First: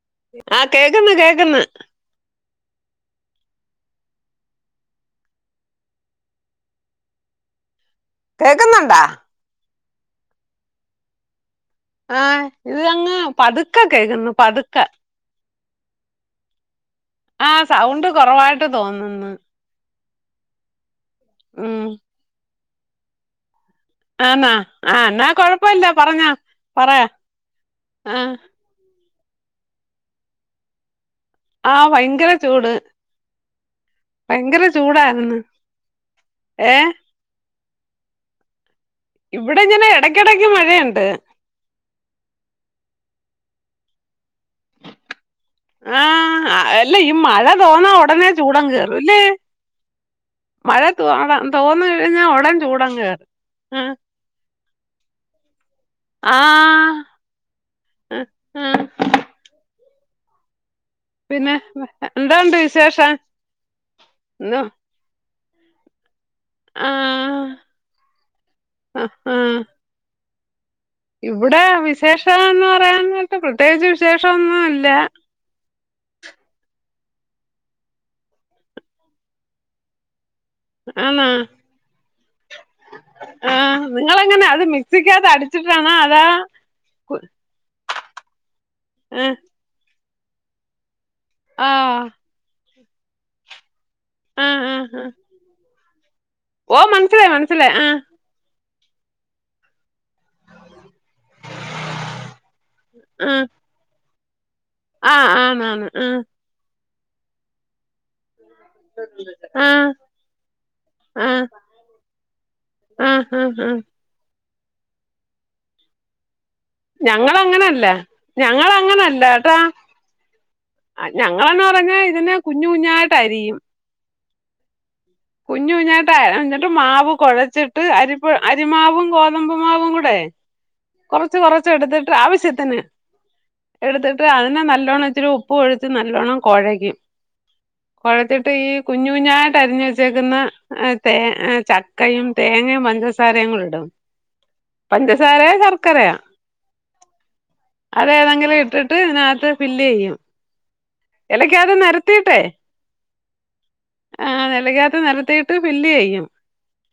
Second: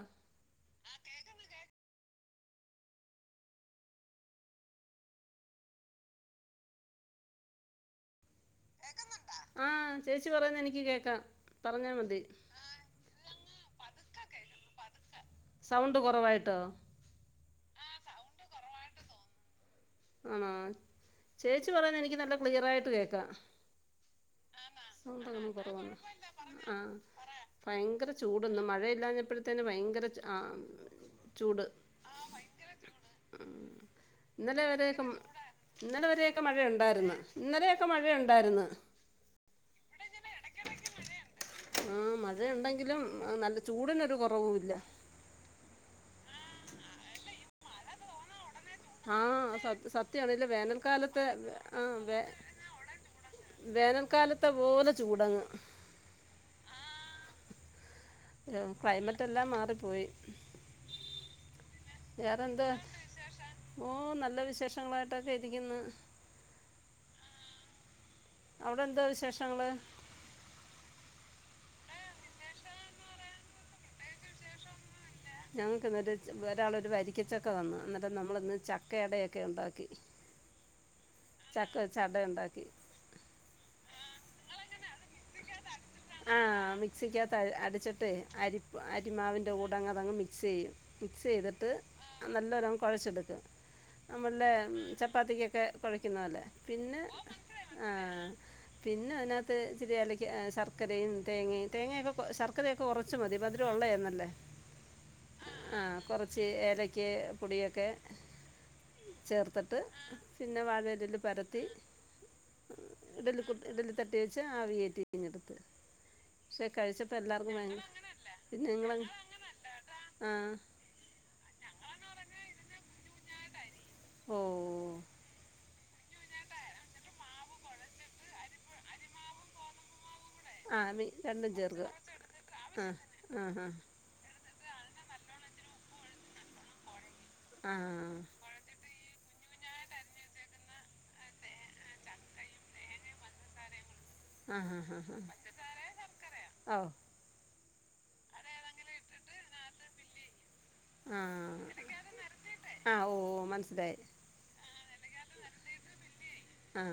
ആം ആഹ് കേൾക്കന്ന്കേൾക്കന്ന് കേൾക്കുന്നുണ്ടാ ആഹ ചേച്ചി പറയന്ന് എനിക്ക് കേക്കാം ആഹ് ഇത് അങ്ങ് പതുക്ക കേക്കുന്നു പതുക്കെ സൗണ്ട് കുറവായിട്ടോ ആഹ സൗണ്ട് കുറവായിട്ട് തോന്നന്ന് ആണോ ചേച്ചി ഉം പറയുന്നത് എനിക്ക് നല്ല ക്ലിയർായിട്ട് കേക്കാം ആണ സന്ത കുറവ ആ പറയാ ഭയങ്കര ആ ചൂടൊന്നും മഴയില്ലാപ്പോഴ തന്നന് ഭയങ്കര ആഹ ഭയങ്കര ചൂട് ഉ ഭയങ്കര ഇന്നലെ വരെയൊക്കെ ചൂടായിരുന്നു ഇന്നലെ വരെയൊക്കെ മഴ ഏ ഉണ്ടായിരുന്നു ഇന്നലെയൊക്കെ മഴയുണ്ടായിരുന്നു ഇവിടെ ഇങ്ങനെ ഇടക്കിടക്ക് മഴയുണ്ട് ആഹ മഴ ഉണ്ടെങ്കിലും നല്ല ചൂടിനൊരു കുറവുല്ല ആഹ അല്ല ഈ മഴ തോന്നാ ഉടനെ ചൂട ങ്ങ് കേ റും ആഹ സത് സത്യന്നാലേ ഇല്ല വേനൽക്കാലത്തെ തോന്ന തോന്ന് ആ വേ കഴിഞ്ഞാ ഉടൻ ചൂടങ്ങ് കേറും ആ വേനൽക്കാലത്തെ പോലെ ചൂടങ്ങ് ആ ആ ആ. ക്ലൈമറ്റ് എല്ലാം മാറിപ്പോയി പിന്നെ എന്താ ഉണ്ട് വേറെന്താ വിശേഷം ഓ നല്ല വിശേഷങ്ങളായിട്ട് ട്ടക്കെ ഇരിക്കുന്നു ആ അവിടെ എന്താ ആഹ് ആഹ് വിശേഷങ്ങള് ഇവിടെ വിശേഷന്ന് പറയാനായിട്ട് പ്രത്യേകിച്ച് വിശേഷം ഒന്നുംല്ല ഞങ്ങൾക്ക് ഇന്നാലേ ഒരാളൊരു വരിക്കച്ചൊക്കെ തന്നു എന്നിട്ടം നമ്മളിന്ന് ചക്ക ഇടയൊക്കെ ഉണ്ടാക്കി ആ ചക്ക വെച്ച് അട ഉണ്ടാക്കി ആഹ നിങ്ങളങ്ങനെ അത് മ സിക്കത അടിച്ചിട്ടാനാ അതാ ആ [unintelligible] മിക്സിക്കകത്ത് അടിച്ചിട്ട് അരി ആഹ് അരിമാവിൻ്റെ കൂടങ്തങ്ങ് മിക്സ് ചെയ്യും മിക്സ് ചെയ്തിട്ട് ആഹ് നല്ല ഒരം കുഴച്ചെടുക്കും നമ്മളുടെ ആഹ് ആഹ് ആഹ് ചപ്പാത്തിക്കൊക്കെ കുഴയ്ക്കുന്ന പോലെ ഓ പിന്നെ മനസ്സിലായി മനസ്സിലായി ആഹ് പിന്നെ അതിനകത്ത് ചിരി അാലക്ക് ശർക്കരയും തേങ്ങയും തേങ്ങൊക്കെ ശർക്കരയൊക്കെ കുറച്ച് മതി ആഹ് അ ള്ളല്ലേ ആഹ് ആ ആന്നാന്ന് ആഹ് കുറച്ച് ഏലക്ക് പൊടൊക്കെ ചേർത്തിട്ട് ആഹ് പിന്നെ വാഴയയിൽ ആഹ് പരത്തി ആഹ് ഇടല ആഹ് ആഹ് ഇടലി തട്ടി വെച്ച ആവിയേറ്റിഞ്ഞെടുത്ത് പക്ഷെ കഴിച്ചപ്പോ എല്ലാർക്കും വേങ്ങ ഞങ്ങളങ്ങനല്ല പിന്നെ നിങ്ങ ഞങ്ങളങ്ങനല്ല ആഹ ഞങ്ങളന്ന പറഞ്ഞാൽ ഇതിനെ കുഞ്ഞഞ് കുഞ്ഞായിട്ട് അരിയും ഓ കുഞ്ഞു കുഞ്ഞായിട്ട് കുഞ്ഞിട്ട് മാവ് കുഴച്ചിട്ട് അരിപ്പ അരിമാവും ഗോതമ്പ്മാവും കൂടെ ആ മീ കൊറച്ച് രണ്ടും കൊറച്ച് ചേർക്കുക എടുത്തിട്ട് ആവശ്യത്തിന് ആ ആ ഹാ എടു അതിനെ നല്ലോണ്ണം ഇച്ചിരി ഉപ്പ് ഒഴിച്ച് നല്ലോണം കുഴകും ആ കുഴത്തിട്ട് ഈ കുഞ്ഞു കുഞ്ഞായിട്ട് അരിഞ്ഞ വെ ക്കുന്ന ചക്കയും തേങ്ങയും പഞ്ചസാരങ്ങള ഇടും ആ ഹാ ഹാ ഹാ പഞ്ചസാരയൊ ശർക്കരയൊ ഓ അത ഏതെങ്കിലും ഇട്ടിട്ട് അതിനകത്ത് ഫില്ല് ചെയ്യും ആഹ ഇലക്കകത്ത് നിരത്തിയിട്ടേ ആഹ ഓ ഓ മനസ്സിലായി ആ നിലകാത്ത നിലത്തിട്ട് വല്യ കഴും ആ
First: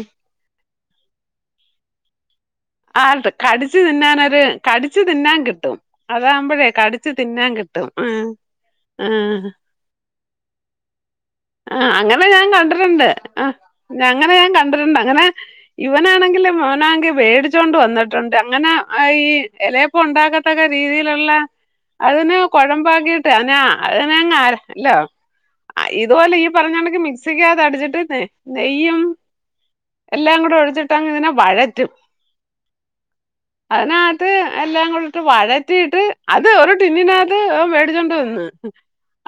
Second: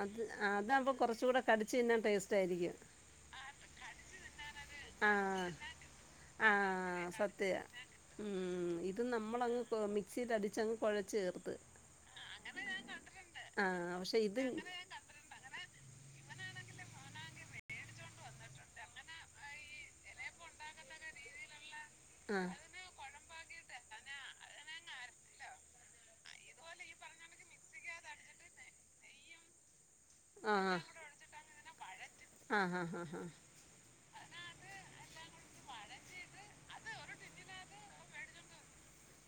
അത് അതാവുമ്പൾ കുറച്ച കൂടെ കടിച്ച് ന്നാൽ ടേസ്റ്റ് ആയിരിക്കും ആട്ട് കടിച്ചു തിന്നാനൊരു കടിച്ചു തിന്നാൻ ആഹ് കിട്ടും അതാകുമ്പോഴേ ആഹ് കടിച്ചു തിന്നാൻ സത്യ കിട്ടും ആ ആ മിക്സിൽ അടിച്ചങ് കുഴച്ച ചേർത്തു ആ അങ്ങനെ ഞാൻ കണ്ടിട്ടുണ്ട് ആ ആഹ് പക്ഷെ അങ്ങനെ ഇത് ഞാൻ കണ്ടിട്ടുണ്ട് അങ്ങനെ ഇവനാണെങ്കിലും അവനാെങ്കിൽ മേടിച്ചൊണ്ട് വന്നിട്ടുണ്ട് അങ്ങനെ ഈ ഇലപ്പ ഉണ്ടാക്കത്തക്ക രീതിയിലുള്ള അതിന് ആഹ് കുഴമ്പ ആക്കിട്ട് ആ അതിനങ്ങ് ആരാ അല്ലോ അതുപോലെ ഈ പറഞ്ഞാണെങ്കി മിക്സിക്കാത അടിച്ചിട്ട് നെയ്യും എല്ലാം കൂടെ ആഹ് ഒഴിച്ചട്ടാങ്ക ഇതിനെ വഴറ്റും ആഹ് ആഹ് ആഹ് ആഹ് അതിനകത്ത് എല്ലാം കൂടിട്ട് വഴറ്റിയിട്ട് അത് ഒരു പിന്നിനകത് മേടിച്ചോണ്ട് വന്ന്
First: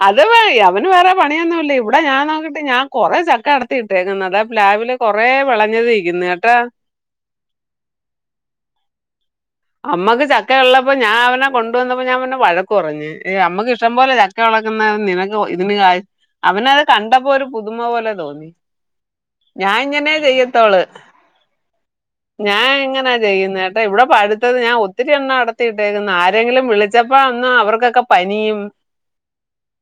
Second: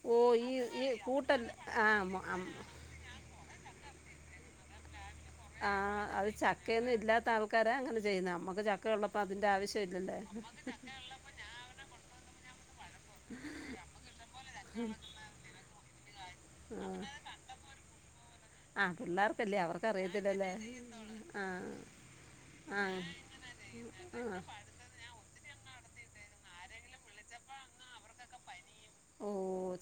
ഓ അത് ഈ ഈ അവന് വേറെ കൂട്ടല്ല പണിയന്ന ആ ഇവിടെ ഞാൻ മ- അം- നോക്കിട്ട് ഞാൻ കൊറെ ചക്ക അടത്തി ഇട്ടേങ്ങുന്നത് അ ലാബില് കുറെ ആ അത് ചക്കയന്ന് ഇല്ലാത്ത ആൾക്കാരെ അങ്ങനെ ചെയ്യുന്ന നമ്മുക്ക് ചക്ക ഉള്ളപ്പോ അതിന്റെ ആവശ്യ അമ്മക്ക് ചക്ക ഉള്ളപ്പോ ഞാൻ അവന കൊണ്ടുവന്നപ്പോ ഞാൻ പിന്നെ വഴക്ക പറഞ്ഞു നമുക്ക് ഇഷ്ടം പോലെ ചക്കവിളക്ക നിനക്ക് ഇതിന് അവനത് കണ്ടപ്പോ ഒരു പുതുമ പോലെ തോന്നി ആ പിള്ളേർക്കല്ലേ ഞാൻ ഇങ്ങനെ അവർക്കറിയത്തില്ലല്ലേ ചെയ്യത്തോള് ആഹ ഞാൻ ഇങ്ങനാ ചെയ്യുന്നേഏട്ടാ ഇവിടെ പഴുത്തത് ഞാൻ ഒത്തിരി എണ്ണം അടത്തിയിട്ടേക്കന്ന് ആരെങ്കിലും വിളിച്ച ച്ചപ്പോ അന്ന് അവർക്കൊക്കെ പനിയും ഓ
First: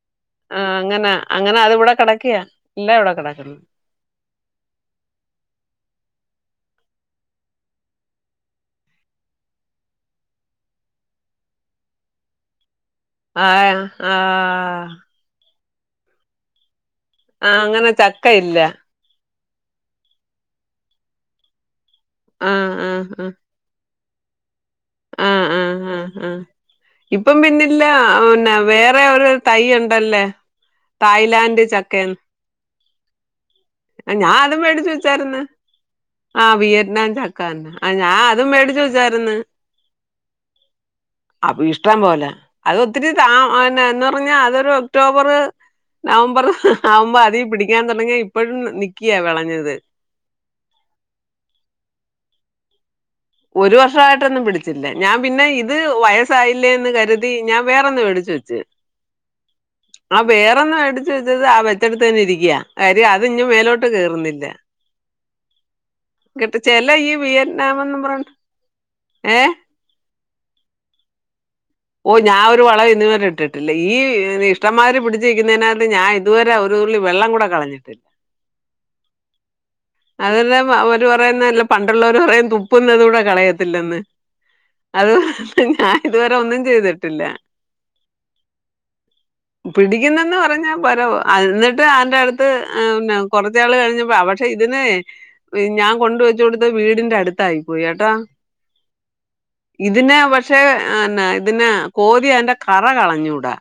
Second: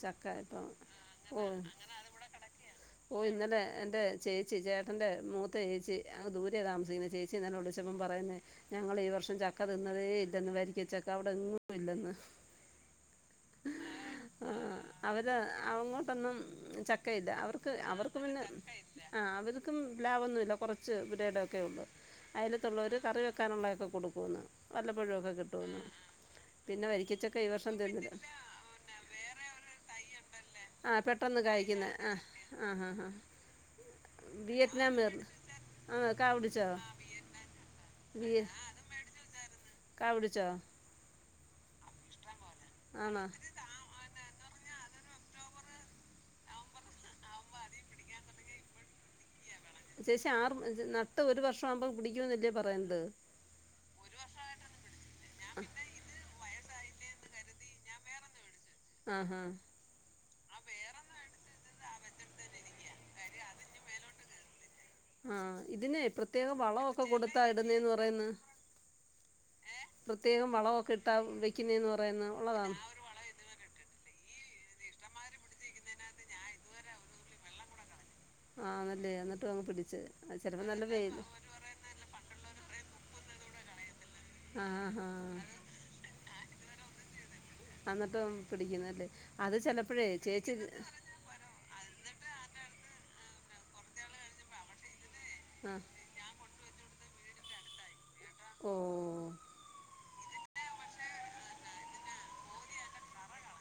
ചക്ക ആ ഇപ്പം അങ്ങനെ ഓ അങ്ങനെ അതി ഇവിടെ കിടക്കിയാ ഇല്ല ഇവിടെ ഓ കിടക്കുന്നു ഇന്നലെ എൻ്റെ ചേച്ചി ചേട്ടൻ്റെ മൂത്ത ചേച്ചി അത് ദൂരാണ് താമസിക്കുന്നത് ചേച്ചിന്ന്ന്നെ വിളിച്ചപ്പം പറയുന്നത് ഞങ്ങൾ ഈ വർഷം ചക്ക തിന്നതേ ഇല്ലെന്ന് വരിക്കാ ചക്ക അവിടെങ്ങും ഇല്ലെന്ന് ആഹ ആഹ ഇത് അങ്ങോട്ടൊന്നും ചക്ക ഇല്ല ആഹ് അവർക്ക് അങ്ങനെ അവർക്ക് ചക്ക പിന്നെ ഇല്ല ആഹ് അവർക്കും പ്ലാവ് ഒന്നുമില്ല കുറച്ച് പുരേടം ഒക്കെ ഉള്ളൂ ആഹ് അയലത്തുള്ളവരെ ഒരു കറി ആഹ് വെക്കാനുള്ളതൊക്കെ കൊടുക്കുമന്ന് വല്ലപ്പോഴൊക്കെ ആഹ് ആഹ് കിട്ടുമന്ന് ആഹ് ആഹ് ആഹ് പിന്നെ വ ഇപ്പം പിന്നില്ല പിന്ന വേറെ ഒരു തൈ ഉണ്ടല്ലേ ആഹ് പെട്ടന്ന് തായ്ലാന്റ് കായിക്കുന്ന ചക്കയെന്ന് ആഹ് ആഹ് ആഹ് ആഹ് ഞാൻ അതും വേടിച്ചു വെച്ചായിന്ന് ആ കാ ആഹ് പിടിച്ചോ വിയറ്റ്നാം ചക്കാന്നെ ആഹ് ഞാൻ അതും മേടിച്ച് വേച്ചാരുന്ന് ക്ക പിടിച്ചോ അപ്പൊ ഇഷ്ടം പോല അത് ഒത്തിരി ആണോ താ പിന്ന എന്ന് പറഞ്ഞാ അതൊരു ഒക്ടോബർ നവംബർ ആവുമ്പോ അധി പിടിക്കാൻ തുടങ്ങിയ ഇപ്പഴും നിക്കിയാ വിളഞ്ഞത് അത്യവശ്യം ആറ് നട്ട് ഒരു വർഷം ആവുമ്പോൾ പിടിക്കുംന്നില്ലേ പറയണ്ട് ഒരു വർഷമായിട്ടൊന്നും പിടിച്ചില്ല ഞാൻ പിന്നെ ഇത് വയസായില്ലേ എന്ന് കരുതി ഞാൻ വേറൊന്ന് മേടിച്ച വെച്ച് ആഹ് ആഹ് ആ ആഹ് മേടിച്ച് വേറൊന്ന് വെച്ചത് ആ വണ്ടട്ട് ആഹ് വെച്ചെടുത്ത് വെച്ചടുത്ത് തന്നെ ഇരിക്കയാ ഇരിക്ക അത് ഇഞ്ഞ് കാര്യം അതി മേലോട്ട് കേറുന്നില്ല കേ ആഹ് ഇതിനെ പ്രത്യേക കിട്ട ചെല വളമൊക്കെ ഈ കൊടുത്താ ഇടുന്നേന്ന് വിയറ്റ്നാമെന്നും പറയന്ന് പറഞ്ഞ് ഏഹ് പ്രത്യേക വളൊക്കെ ഇട്ടാ വെക്കുന്നേന്ന് ഓ പറയുന്ന് ഞാൻ ഒരു ഉള്ളതാണോ വളവ ഇന്ന് വരെ ഇട്ടിട്ടില്ല ഈ ഇഷ്ടംമാതിരി പിടിച്ചിരിക്കുന്നതിനകത്ത് ഞാൻ ഇതുവരെ ഒരു തുള്ളി വെള്ളം കൂടെ കളഞ്ഞിട്ടില്ല ആഹ് അല്ലേ എന്നിട്ട് അങ്ങ് പിടിച്ചത് അതല്ല ചെിലപ്പോ നല്ല അവര് പേല്ല പറയുന്നല്ല പണ്ടുള്ളവര് പറയും തുപ്പുന്നത് കൂടെ കളയത്തില്ലന്ന് ആഹ് അത് ആഹ് ഞാൻ ഇതുവരെ ഒന്നും ചെയ്തിട്ടില്ല എന്നിട്ടും പിടിക്കുന്നല്ലേ അത് ചെലപ്പഴേ പിടിക്കുന്നെന്ന് ചേച്ചി പറഞ്ഞാ പരവ് എന്നിട്ട് അറെ അടുത്ത് പിന്നെ കൊറച്ച് നാൾ കഴിഞ്ഞപ്പോ പക്ഷെ ഇതിനെ ആഹ് ഞാൻ കൊണ്ടുവെച്ച കൊടുത്ത വീടിന്റെ അടുത്തായി പോയിട്ടോ ഓ ഇതിന് പക്ഷേ എന്നാ ഇതിനെ കോരി അതിന്റെ കറ കളഞ്ഞൂടാ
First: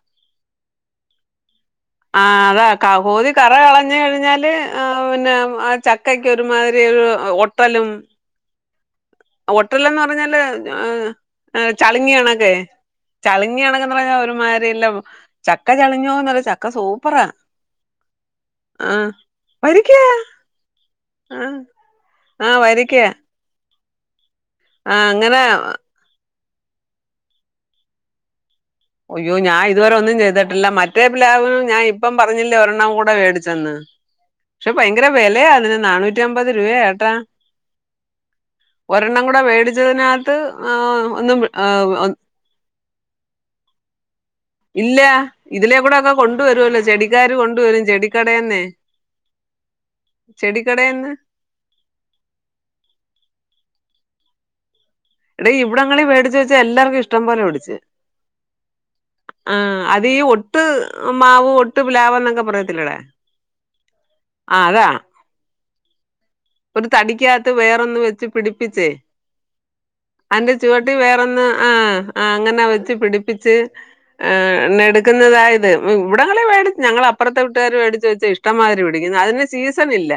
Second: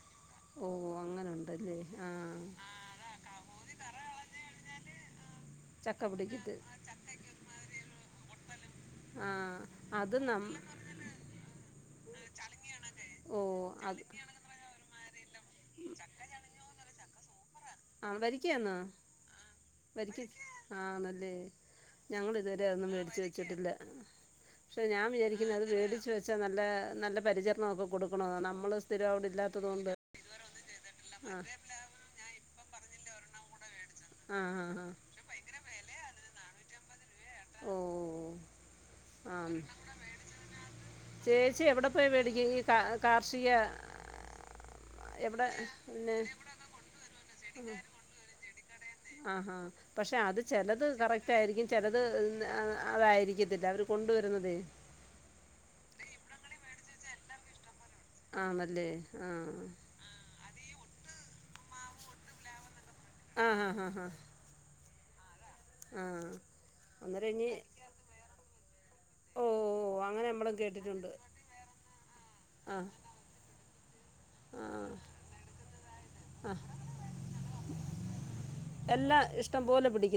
ഓ അങ്ങനെ ഉണ്ടല്ലേ ആഹ് അതാ കോതി കറ കളഞ്ഞു കഴിഞ്ഞാല് പിന്നെ ആഹ് ചക്ക ചക്കക്ക് ഒരുമാതിരി ഒരു ഒട്ടലും ഒട്ടലും ഒട്ടലന്ന് പറഞ്ഞാല് അഹ് ചളിങ്ങിയ കണക്കേ ഓ ചളിങ്ങി കണക്കെന്ന് പറഞ്ഞാൽ ഒരുമാരില്ല അഹ് വരിക്കന്നോ ആ വരിക്കയാ ആണല്ലേ ആ ആ ഞങ്ങളിതുവരെ അതൊന്നും വരിക്കയാ മേടിച്ച് ച്ച്ട്ടില്ല. പക്ഷേ ആ ഞാൻ അങ്ങനെ വിചാരിക്ക്ന്നത് വേടിച്ച് വേച്ച് നല്ലേ നല്ല പരിചരണൊക്കെ കൊടുക്കണോനാണ് നമ്മൾ സ്ഥിരം അവിടെ അയ്യോ ഞാൻ ഇല്ലാത്തത് കൊണ്ട് ഇതുവരെന്നും ചെയ്തട്ട് ഇല്ല മറ്റേ പ്ലാവ് ഞാൻ ഇപ്പം പറഞ്ഞില്ലേ ഒരെണ്ണം കൂടെ വേടിച്ചെന്ന് ആ ആ പക്ഷെ ആ ഭയങ്കര വെലെയാ അതിന് നാനൂറ്റി അമ്പത് രൂപയാട്ടാ ഓ ഒരെണ്ണം ആ കൂടെ വെടിച്ചതിനകത്ത് ആഹ് ഒന്നും ചേച്ചി എവിടെ അഹ് പോയി മേടിക്കും ഈ കാ കാർഷിക ഇല്ലാ എവിടെ ഇതിലെ കൂടെ ഒക്കെ പിന്നെ കൊണ്ടുവരുല്ലോ ചെടിക്കാര് കൊണ്ട വരും ചെടിക്കടന്നെ ആഹ് പക്ഷെ അത് ചിലത് കറക്റ്റ് അയിരിക്കും ചെലത് അതായിരിക്കത്തില്ല അവര് കൊണ്ടുവരുന്നതേ എടെ ഇവിടങ്ങളീ വേടിച്ച് വെച്ച് എല്ലാർക്കും ഇഷ്ടം പോലെ പിടിച്ച് ആണല്ലേ ആ ആഹ് അത് ഈ ഒട്ട് മാവ് ഒട്ട് പ്ലാവ് എന്നൊക്കെ പറയത്തില്ലടാ ആഹ് ആഹ് ആഹ് ആഹ് ആരാ ആഹ് ഒരു തടിക്കകത്ത് വേറൊന്ന് വെച്ച് പിടിപ്പിച്ചേ ഓ ഓ അങ്ങനെ അന്റെ നമ്മളും ചുവട്ടി കേട്ടിട്ടുണ്ട് വേറെന്ന് ആഹ് ആഹ് അങ്ങനെ ആ വെച്ച് പിടിപ്പിച്ച് ആഹ് ആ ണ് എടുക്കുന്നതാ ഇത് വ് ഇവിടങ്ങളി വേടി ഞങ്ങളെ അപ്പറത്തെ വീട്ടുകാർ മേടിച്ചു വെച്ച് ഇഷ് ഇഷ്ട മാതിരി പിടിക്കുന്നു അതിന് സീസണി ഇല്ല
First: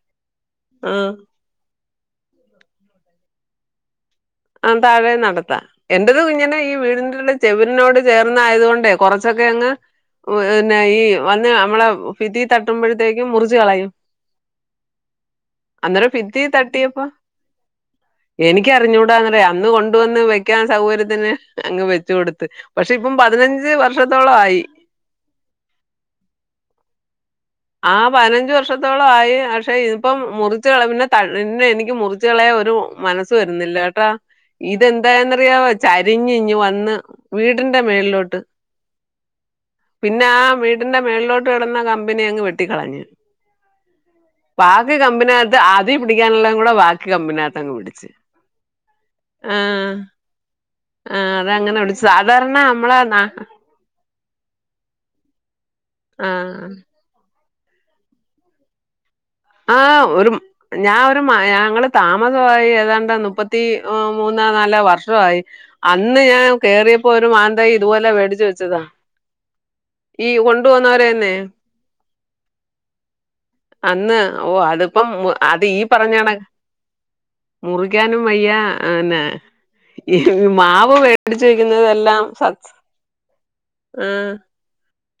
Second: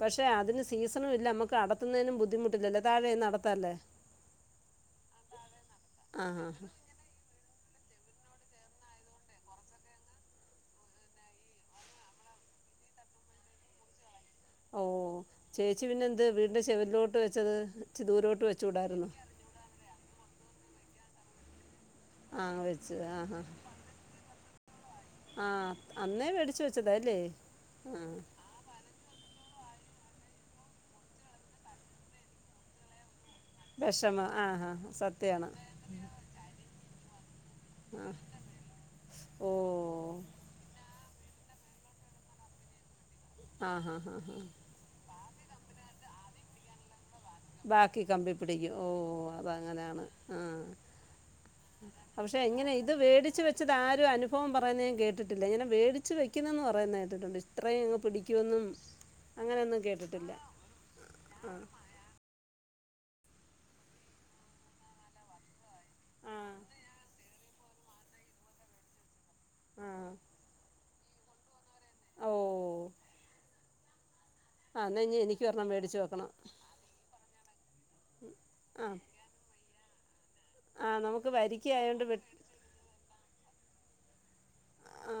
പക്ഷെ അതിന് ആ സീസണും ഇല്ല നമ്മുക്ക് അടത്തുന്നതിനും ബുദ്ധിമുട്ടില്ലല്ലോ താഴെയിന്നു അടുത്തല്ലേ ആഹ് താഴെ അടത്താ എന്റെതും ഇങ്ങനെ ഹാ. ഈ വീടിന്റെ ചെവിരിനോട് ചേർന്ന ആയതു കൊണ്ടേ കൊറച്ചൊക്കെ അങ്ങ് അഹ് നെ ഈ വന്ന് നമ്മള്ളെ ഫിതി തട്ടുമ്പോഴത്തേക്കും മുറിച്ച് കളയും ഓ ചേച്ചി പിന്നെ അന്നേരം എന്ത് ഫിത്തി വീടിന്റെ തട്ടിയപ്പോ ചെവരിലോട്ട് വെച്ചത് ച്ദൂരോട്ട് വെച്ചൂടായിരുന്നോ ന്തറയാ അന്ന് കൊണ്ടുവന്ന് വെക്കാൻ സൗകര്യത്തിന് അങ്ങ് വെ വെച്ച് ആ കൊടുത്ത് പക്ഷെ ഇപ്പം പതിനഞ്ച് വർഷത്തോളം ആയി ആഹ് അന്നേ വേടിച്ച് വെച്ചത അല്ലേ ആ പതിനഞ്ച് വർഷം ത്തോള ആയി പക്ഷെ ഇതിപ്പം മുറിച്ച് കളയും പിന്നെ തളിര് എനിക്ക് മുറിച്ച്കളയ ഒരു മനസ് സ് വരുന്നില്ല ട്ടാ വിഷമം ആ ഹാ സത്യമാണ് ഇതെന്തായന്നറിയാവൊ ചരിഞ്ഞിങ് വന്ന് വീട്ന്റെ ആ മേളിലോട്ട് ഓ പിന്നെ ആ വീടിന്റെ മേളിലോട്ട് കടന്ന കമ്പനി അങ്ങ് വെട്ടിക്കളയാ ആഹ് ആഹ് ഈ കമ്പിനകത്ത് ആദ്യ പിടിക്കാനുള്ള കൂടെ വാക്ക് കമ്പിനകത്ത് അങ്ങ് ബാക്കി പിടിച്ച് കമ്പി പിടിക്കും ഓഹ് ആഹ് അതങ്ങനെയാണ് ആഹ് ആഹ് അത അങ്ങനെ പക്ഷെ ഇങ്ങനെ ഇത് വേടച്ച് വെച്ച ച്ചതാരും അനുഭവം പറുന്നത് ഞാൻ കേട്ടിട്ടില്ല ഞാന് വേടിച്ച് വെക്കുതെന്നെന്ന് ആഹ് പറയുന്ന കേട്ടിട്ടുണ്ട് ഇത്രയും അങ് പിടിക്കുവെന്നും ആഹ്‌ ഒരു ഞാൻ ഒരു മയ ങ്ങള് താമസവായി ഏതാണ്ട് മുപ്പത്തി അ, ഹ് മൂന്നാ നാല വർഷവായി അന്ന് ആ ഞാൻ കയറിയപ്പോ ഒരു മാ തൈ ഇതുപോലെ വേടിച്ചു വെച്ചതാ ആ ഈ കൊണ്ട് വന്നവരെന്നേ ഓഹ്‌ അന്ന് ഓ അതിപ്പം ഇനി എനിക്ക് അത് ഒരെണ്ണം ഈ മേടിച്ച് പറഞ്ഞണ വെക്കണം മുറിക്കാനും ആ വയ്യന്നെ ആ മാവ് നമുക്ക് വേടിച്ച വരിക്കയായോണ്ട് വെക്കുന്നതെല്ലാം വെട്ടി സത് ആ ആ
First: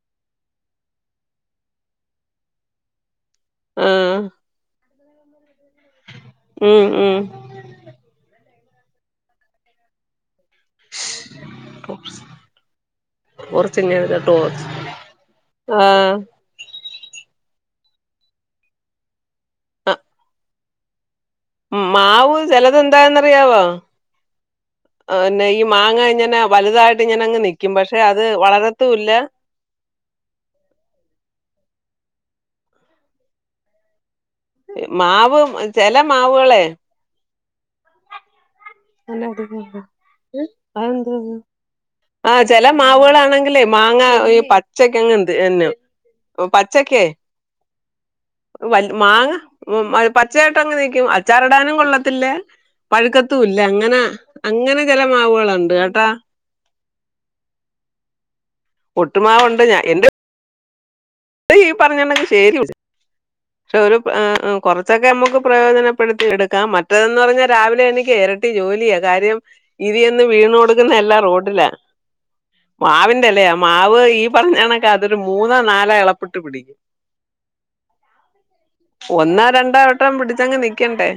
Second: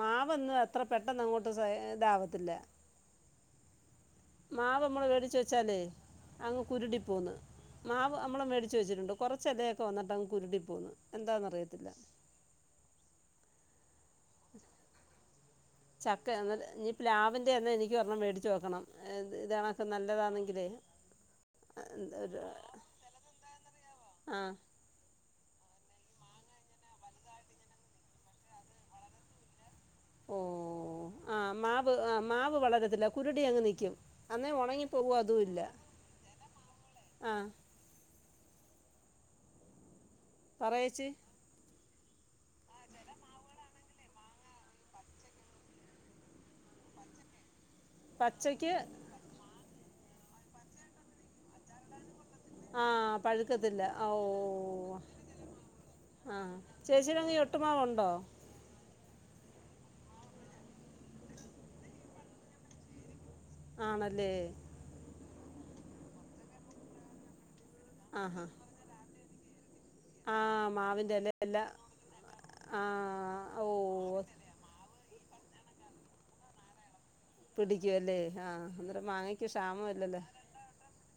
മാവന്ന് അത്ര പെട്ടെന്ന് അങ്ങോട്ട് ഇതാവത്തില്ല ആഹ് മാവ്മ്മള മേടിച്ച വെച്ചാലേ അങ്ങ് ഉം കുരുടി ഉം പോന്ന് മാവ്മ്മ മേടിച്ച് വച്ചിട്ടുണ്ട് കുറച്ച ഇിലയക്കെ വന്നിട്ട്ങ് കുരുട്ടി പോന്ന് എന്താണെന്ന്റിയത്തില്ല കുറച്ച്ങ്ങ ടോച്ച് ആഹ ചക്ക എന്നാൽ ഇനി പ്ലാവിൻ്റെ തന്നെ എനിക്ക് പറഞ്ഞണം മേടിച്ചച്ച് വക്കണം ഇതാണൊക്കെ അഹ് നല്ലതാണെങ്കിൽ മാവ് ചിലതെന്താന്നറിയാവോ ആ പിന്നെ ഈ മാങ്ങ ഇങ്ങനെ വലുതായിട്ട് ഇഞനൻ അങ്ങ് നിൽിക്കും പക്ഷെ അത് വളർത്തും ഇല്ല ഓ ആ് മാവ് ആ മാവ് വളരത്തില്ല കുരുടി അങ്ങ് നിക്കും അന്നേ ഉണങ്ങിപ്പോക മാവ് അതും ഇല്ല ചെല മാവുകളെ ആ പറയേച്ചി [inaudible] ആ ചില മാവുകളാണെങ്കിൽേ മാങ്ങ ഈ പച്ചക്കങ്ങ് എന്ത് എന്നന്നെ പച്ചക്കേ പച്ചയ്ക്ക് വ മാങ്ങ പച്ചയായിട്ട അങ്ങങ് നക്കും അച്ചാറിടാനും കൊള്ളത്തില്ലേ ആ പഴുക്കത്ത ഇല്ല പഴുക്കത്തില്ല അങ്ങനെ ആ, അങ്ങനെ ഓ ചില മാവുകളുണ്ട് കേട്ടാ ചേച്ചിയുടെങ്ക എട്ട്മാവുണ്ടോ ഒട്ടുമാവ കൊണ്ട് ഞാൻ എന്റെ അ ഈ പറഞ്ഞട്ടണ്ടെങ്കിൽ ശരി പക്ഷെ ഒരു ആണല്ലേ കുറച്ച് ഇതൊക്കെ നമുക്ക് പ്രയോജനപ്പെടുത്തി എടുക്കാം മറ്റതെന്ന് പറഞ്ഞാൽ രാവിലെ എനിക്ക് ആഹാ ഇരട്ടി ജോലിയാ കാര്യം ഇതിയന്ന് ആ വീണ് കൊടുക്കുന്ന എല്ല മാവിൻ്റെ ഇല റോഡിലാ എല്ലാം ആ മാവിന്റെ അല്ലേ ഓ മാവ് ഈ പറഞ്ഞാണ അതൊരു മൂന്നോ നാലോ ഇളപ്പെട്ട് പിടിക്കും പിടിക്കുമല്ലേ ആ അന്നേരം ഒന്നാ മാങ്ങയ്ക്ക് രണ്ടോ വട്ടം ക്ഷാമമില്ലല്ലോ പിടിച്ചങ്ങ് നിക്കണ്ടെ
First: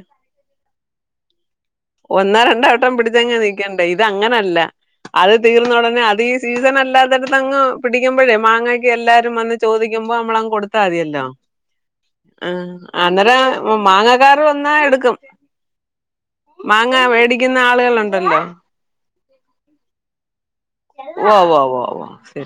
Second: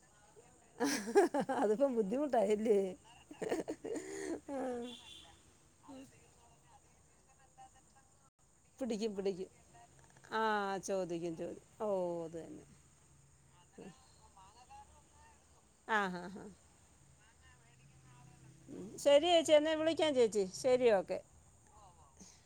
അതിപ്പം ഒന്നാ ബുദ്ധിമുട്ടായില്ലേ രണ്ടാവട്ടം പിടിച്ചങ്ങെ നിക്കണ്ട ഇത് അങ്ങനല്ല ആ, അത് തീർന്ന ഉടനെ അത് ഈ സീസൺല്ലാത്തടത്ത് അങ്ങ് പിടിക്കുമ്പോഴേ മാങ്ങക്കി പിടിക്കും എല്ലാവാരും പിടിക്കും വന്നി ചോദിക്ക്പോ ആ നമ്മളങ് കൊടുത്താൽ മതിയല്ലോ ചോദിക്കും ചോദിക്കും ഓ അത് തന്നെ അന്നേര മാങ്ങ വേറെ വന്നാ എടുക്കും ആഹ് ആഹ ആഹ മാങ്ങ മേടിക്കുന്ന ആളുകളുണ്ടല്ലോ ശരി ചേച്ചി എന്നാ വിളിക്കാം ചേച്ചി ശരി ഓക്കെ ആവ ആ ആവ ശെ